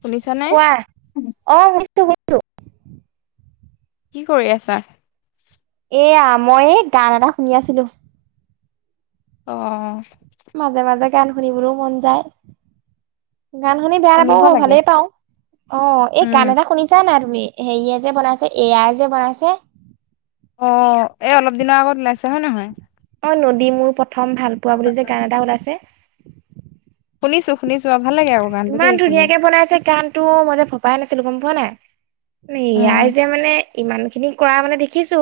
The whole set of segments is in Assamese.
শুনিছা নে। গ [unintelligible] কি কৰি আছা। এয়া মই গান এটা শুনি আছিলো। অহ মাজে মাজে গান শুনিবলৈও মন যায়। গান শুনি বেয়া শুনিব নাপাওঁ লাগে। ভালেই পাওঁ অ এই উম, গান এটা শুনিছা নাই। হেৰিয়ে যে বনাইছে এআই যে বনাইছে। অ এই অলপ দিনৰ আগত ওলাইছে হয় নহয়। অ নদী মোৰ প্ৰথম ভাল পোৱা বুলি যে গান এটা ওলাইছে। শুনিছোঁ শুনিছোঁ ইমান ধুনীয়াকে বনাইছে গানতটো মই যে ভবাই নাছিলো গম পোৱা নাই। এই উম, আই যে মানে। ইমান খিনি কৰা মানে দেখিছো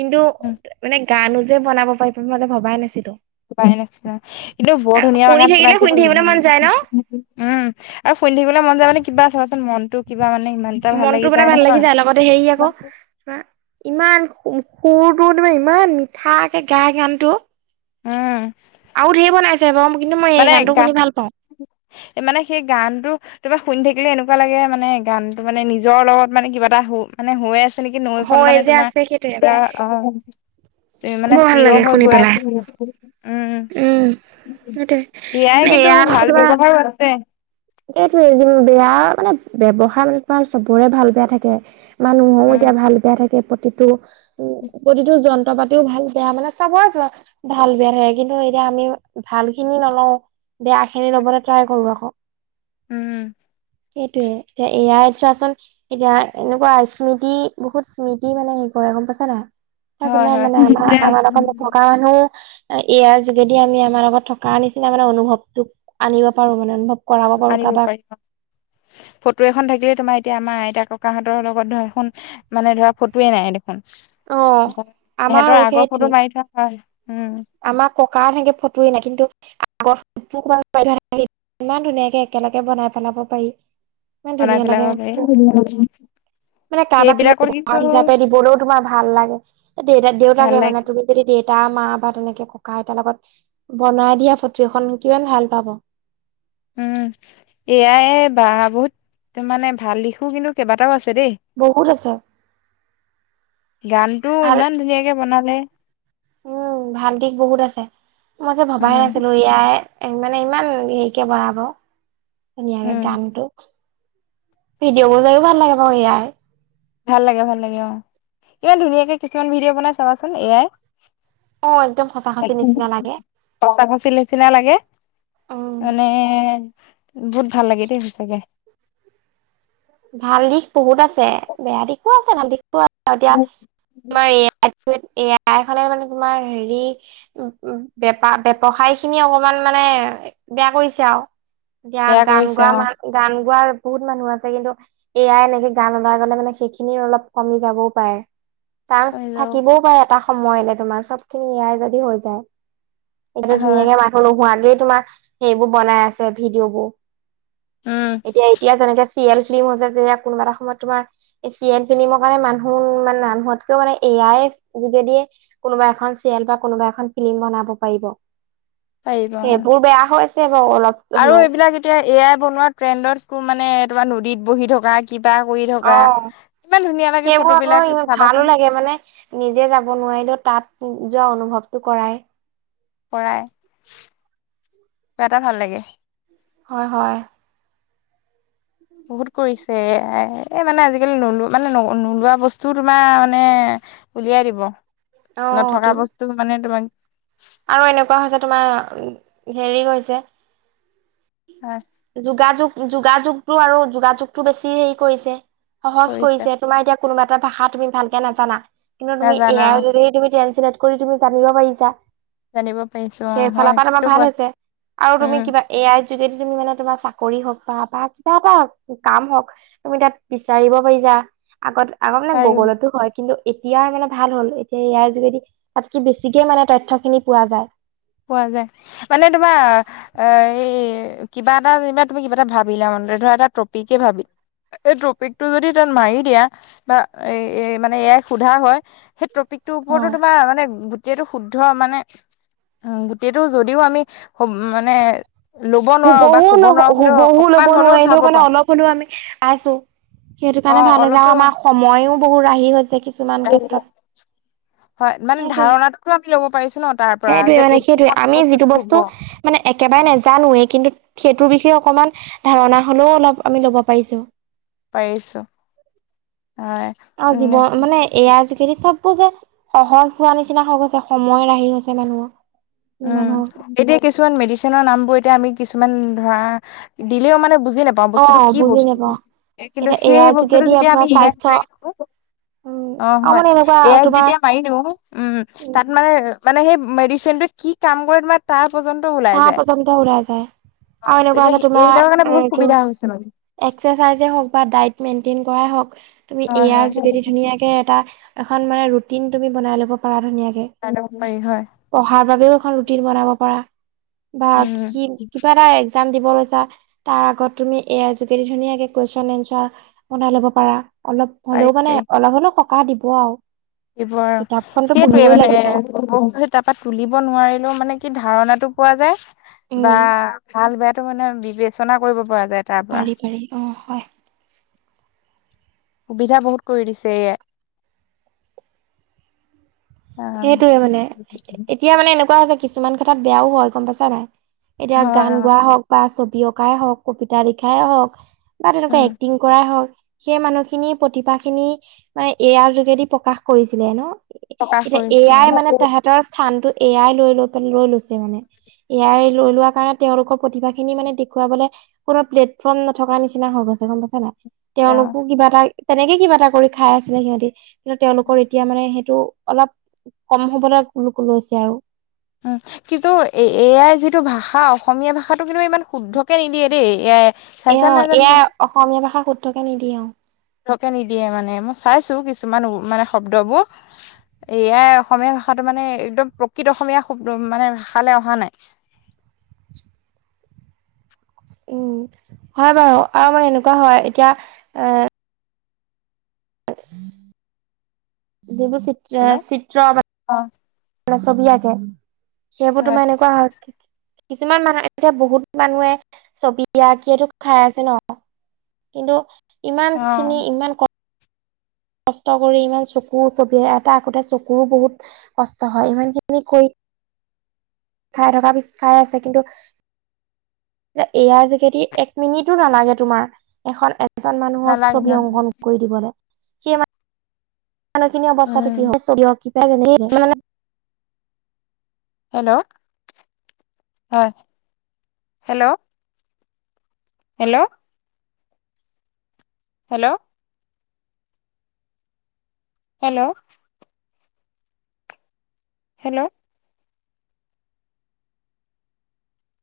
কিন্তু মানে গানো যে বনাব পাৰিব মই যে ভবাই নাছিলো। পাৰে হেনো কিন্তু বৰ ধুনীয়া শুনি গান থাকিলে চাইছে শুনি উম থাকিবলৈ মন যায় ন আৰু শুনি থাকিবলৈ মন যায় মানে কিবা ধৰচোন মনতটো মনটো মানে ভাল লাগি যায় লগতে হেৰি আকৌ তোমাৰ ইমান সুৰটো তোমে ইমান মিঠাকে গায় গানটো উম আৰু ধেৰি বনাইছে কিন্তু মই এই মানে গানটো গান শুনি ভাল পাওঁ মানে সেই গানটো তোমাৰ শুনি থাকিব এনেকুৱা লাগে মানে গানতটো মানে নিজৰ লগত মানে কিবা এটা মানে হৈ আছে যেনেকে নৈখন হয় মানে যে তোমাৰ আছে সেইটোয়ে এ মানে অ তুমি মানে বৰ ভাল প্ৰিয় লাগে হৈ শুনি গৈ পেলাই আছে উম সেইটোয়ে এ আই মানে কিন্তু ভাল ব্যৱহাৰো আছে সেইটোৱে বেয়া মানে ব্যৱহাৰ মানে তোমাৰ চবৰে ভাল বেয়া থাকে মানুহও উম এতিয়া ভাল বেয়া থাকে প্ৰতিটো উ প্ৰতিটো জন্ত বহুত ভাল বেয়া মানে চাব যোৱা ভাল বেয়া থাকে কিন্তু এতিয়া আমি ভাল খিনি নলোওঁ বেয়া খিনি লবলে ট্ৰাই কৰো আকৌ উম সেইটোয়ে এতিয়া এ আই চোৱাচোন এতিয়া এনেকুৱা স্মৃতি বহুত স্মৃতি মানে হে কৰে গম পাইছা নাই হয় হয় মানে আমাৰ এতিয়া আমাৰ এ থকা মানুহ [unintelligible] এই আই যোগেদি আমি আমাৰ লগত থকা নিচিনা মানে অনুভৱটো আনিব পাৰো মানে অনুভৱ কৰা আনিব পাৰিব ফটো এখন থাকিলে তোমাৰ এতিয়া মা আইতা ককাহঁতৰ লগত ধৰা এখন মানে ধৰা ফটোয়ে নাই দেখোন অ সিহঁতৰ আমাৰো আগৰ সেইটোৱে ফটো মাৰি থোৱা হয় উম আমাৰ ককা থাকিও ফটো এ নাই কিন্তু আমাৰ ইমান ধুনীয়াকে একেলগে বনাই পেলাব পাৰি ইমান বনাই ধুনীয়া পেলাব লাগে পাৰি আকৌ মানে কাৰোবাক তুমি সেইবিলাকৰ কিন্তু উপহাৰ হিচাপে দিবলৈও তোমাৰ ভাল লাগে দেউতা ভাল দেউতাকে মানে লাগে তুমি যদি দেউতা বা তেনেকে ককা আইতাৰ লগত বনাই দিয়া ফটো এখন কিমান ভাল পাব উম এয়াই বা বহুত মানে ভাল দিশো কিন্তু কেইবাটাও আছে দেই বহুত আছে গানটো ভাল ইমান ধুনীয়াকে বনালে উম ভাল দিশ বহুত আছে মই যে ভবাহে উম নাছিলো ইয়াই মানে ইমান হেৰিকে বঢ়াব ধুনীয়াকে উম গানটো ভিডিঅ' বজাইও ভাল লাগে বাৰু ইয়াই ভাল লাগে ভাল লাগে অ ইমান ধুনীয়াকে কিছুমান ভিডিঅ' বনাই চাবাচোন এ আই অ একদম সঁচা সঁচি তাকে নিচিনা লাগে সঁচা সচিব নিচিনা লাগে উম মানে বহুত ভাল লাগে দেই সঁচাকে ভাল দিশ বহুত আছে বেয়া দিশো আছে ভাল দিশ এতিয়া তোমাৰ এয়াই এয়াই খনে মানে তোমাৰ হেৰি বেপা ব্যৱসায় খিনি অকমান মানে বেয়া কৰিছে আৰু এতিয়া বেয়া গান কৰিছে গোৱা অ মান গান গোৱাৰ বহুত মানুহ আছে কিন্তু এয়াই এনেকে গান ওলাই গলে মানে সেইখিনি অলপ কমি যাবও পাৰে চানস নিজেও থাকিবও পাৰে এটা সময়লে তোমাৰ চব খিনি ইয়াই যদি হৈ যায় সেই হয় ধুনীয়াকে মানুহ নোহোৱাকেই তোমাৰ সেইবোৰ বনাই আছে ভিডিঅ' বোৰ উম এতিয়া এতিয়া তেনেকে চিয়েল ফিল্ম হৈছে যেয়া কোনোবা এটা সময়ত তোমাৰ এছিয়ান ফিল্মৰ কাৰণে মানুহ মানে মানুহতকেও মানে এয়াই যোগেদিয়ে কোনোবা এখন চিৰিয়েল বা কোনোবা এখন ফিল্ম বনাব পাৰিব পাৰিব অ এইবোৰ বেয়া হৈছে বাৰু অলপ আৰু হ'লেও এইবিলাক এতিয়া এ আই বনোৱা ট্ৰেণ্ডত স্কুৰ মানে তোমাৰ নদীত বহি থকা কিবা কৰি থকা ইমান ধুনীয়া লাগে ফটো সেইবোৰ বিলাক আকৌ ভালো চাবাচোন লাগে মানে নিজে যাব নোৱাৰিলেও তাত যোৱা অনুভৱটো কৰাই কৰাই কিবা এটা ভাল লাগে হয় হয় বহুত কৰিছে এ মানে আজিকালি নোলোৱা মানে নোলোৱা বস্তুও তোমাৰ মানে উলিয়াই দিব অ তো নথকা বস্তু মানে তোমাক আৰু এনেকুৱা হৈছে তোমাৰ হেৰি হৈছে অ যোগাযোগ যোগাযোগতটো আৰু যোগাযোগতটো বেছি হেৰি কৰিছে সহজ কৰিছে তোমাৰ এতিয়া কোনোবা এটা ভাষা তুমি ভালকে নাজানা কিন্তু তুমি নাজানা এয়া যদি তুমি, চিলেক্ট কৰি তুমি জানিব পাৰিছা। জানিব পাৰিছো অ সেই ফালৰ হয় পৰা তোমাৰ সেইটো ভাল হয় হৈছে আৰু তুমি উম কিবা এ আইৰ যোগেদি তুমি মানে তোমাৰ চাকৰি হওক বা বা কিবা এটা কাম হওক তুমি তাত বিচাৰিব পাৰিছা। আগত আগত মানে পাৰি গুগলটো হয় কিন্তু এতিয়া মানে ভাল হ'ল এতিয়া ইয়াৰ যোগেদি তাত কি বেছিকে মানে তথ্যখিনি পোৱা যায় পোৱা যায় মানে তোমাৰ অ এই কিবা এটা যেনিবা তুমি কিবা এটা ভাবিলা মানে ধৰা এটা টপিকে ভাবি এই ট্ৰপিক টো যদি তাত মাৰি দিয়া বা এ মানে এয়াই সোধা হয় সেই টপিকটোৰ ওপৰতো অ'। তোমাৰ মানে গোটেইটো শুদ্ধ মানে গোটেতটো যদিও আমি মানে ল'ব নোৱাৰো বা শুবহো ক'ব নোৱাৰো কিন্তু শুবহো ল'ব অকমান হ'লেও নোৱাৰিলেও উঠাব মানে পাৰো অলপ হলেও আমি আছো সেইটো অ কাৰণে ভাল য অলপতো আৰু আমাৰ সময়ো বহু ৰাহি হৈছে কিছুমান ক্ষেত্ৰত হয় মানে ধাৰণাটোতো আমি ল'ব পাৰিছো ন তাত সেইটয়ে মানে সেইটয়ে আমি যিটো বস্তু মানে একেবাৰে নেজানোৱে কিন্তু সেইটোৰ বিষয়ে অকমান ধাৰণা হলেও অলপ আমি ল'ব পাৰিছো পাৰিছো হয় অ উম জীৱন মানে এয়া যোগেদি চববো যে সহজ হোৱা নিচিনা হৈ গৈছে সময় ৰাহি হৈছে মানুহৰ মানুহৰ উম এতিয়া কিছুমান মেডিচিনৰ নাম বোৰ এতিয়া আমি কিছুমান ধৰা দিলেও মানে বুজি নাপাওঁ বস্তুটো অ কি বুজি বস্তু নাপাওঁ কিন্তু এতিয়া সেই এয়াৰ বস্তুটো যোগেদি যেতিয়া আমি আপোনাৰ স্বাস্থ্য উম অ আৰু হয় মানে এনেকুৱা এয় তোমাৰ যেতিয়া মাৰিলো উম তাত মানে মানে সেই মেডিচিনটো কি কাম কৰে তোমাৰ তাৰ পৰ্যন্ত ওলাই তাহ যায়। পৰ্যন্ত ওলাই যায় অ আৰু এনেকুৱা তেতিয়া আছে সে- তোমাৰ এইবিলাকৰ কাৰণে বহুত এইটো সুবিধা হৈছে মানে। এক্সেচাইজ এ হওক বা দাইত মেইনটেইন কৰাই হওঁক তুমি হয় এয়াৰ হয় যোগেদি ধুনীয়াকে এটা এখন মানে ৰুটিন তুমি বনাই ল'ব পাৰা ধুনীয়াক কে, লগাই লব পাৰি হয়। পঢ়াৰ বাবেও এখন ৰুটিন বনাব পাৰা। বা কি উম, কিবা এটা একজাম দিব লৈ বা তাৰ আগত তুমি এ আই যোগেদি ধুনীয়াকে কুৱেশন এনচাৰ বনাই লব পাৰা। অলপ পাৰি হলেও মানে পাৰি অলপ হ'লেও সকাহ দিব আৰু। দিব আৰু কিতাপখনতো সেইটোৱে পঢ়িবই লাগিব মানে তাৰাপৰা তুলিব নোৱাৰিলেও মানে কি ধাৰণাটো পোৱা যায় উম বা ভাল বেয়াটো মানে বিবেচনা কৰিব পৰা যায় তাৰ পৰা। পাৰি পাৰি অ হয়। সুবিধা বহুত কৰি দিছে এ আই। অ' সেইটোয়ে মানে, এতিয়া মানে এনেকুৱা যে কিছুমান কথাত বেয়াও হয় গম পাইছা নাই? এতিয়া হয় গান অ' গোৱাই হওক বা ছবি অঁকাই হওক, কবিতা লিখাই হওক বা তেনেকুৱা উম, এক্টিং কৰাই হওক সেই মানুহখিনিৰ প্ৰতিভাখিনি মানে এ আইৰ যোগেদি প্ৰকাশ কৰিছিলে ন। প্ৰকাশ এতিয়া এ কৰিছে। আই মানে তেহেতৰ স্থানটো এ আই লৈ লৈ প লৈ লৈছে মানে। এ আই লৈ লোৱা কাৰণে তেওঁলোকৰ প্ৰতিভা খিনি মানে দেখুৱাবলে কোনো প্লেটফৰ্ম নথকা নিচিনা হৈ গল। পখন পচ না [inaudible] তেওঁ। তেওঁলোকো কিবা এটা তেনেকে কিবা এটা কৰি খাই আছিলে সিহঁতি কিন্তু তেওঁলোকৰ এতিয়া মানে হে টো অলপ কম হ'বলত লৈছে আৰু। উম কিন্তু এ এ আই যিটো ভাষা অসমীয়া ভাষাটো কিন্তু ইমান শুদ্ধকে নিদিয়ে দেই A I. A O A I অসমীয়া ভাষা শুদ্ধকে নিদিয়ে অ। শকে নিদিয়ে মানে মই চাইছো কিছুমান মানে শব্দবোৰ এ আই অসমীয়া ভাষাটো মানে একদম প্ৰকৃত অসমীয়া শব্দ মানে ভাষালৈ অহা নাই। [inaudible] উম, হয় বাৰু আৰু আমাৰ এনেকুৱা হয় এতিয়া এ হয়। যিবোৰ চি হেল্ল' চিত্ৰ আ অ মানে ছবি আঁকে, সেইবোৰ হয় তোমাৰ এনেকুৱা হয় কিছুমান মানুহ এতিয়া বহুত মানুহে ছবি আঁকিটো খাই আছে ন। কিন্তু ইমান অ খিনি ইমান ক কষ্ট কৰি ইমান চকুৰ ছবি এটা আকোতে চকুৰো বহুত কষ্ট হয়। ইমান খিনি কৰি খাই থকা পিছ খাই আছে কিন্তু এ এ আই যোগেদি এক মিনিটো নালাগে তোমাৰ, এখন এ এজন মানুহৰ নালাগে ন ছবি অংকন কৰি দিবলৈ, সেই মান মানুহখিনি উম অৱস্থাটো কি কি জান [inaudible] হেল্ল', হয় hello? Hello? Hello? Hello? Hello?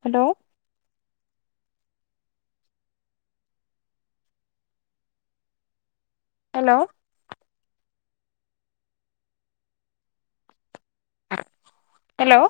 Hello? Hello? Hello?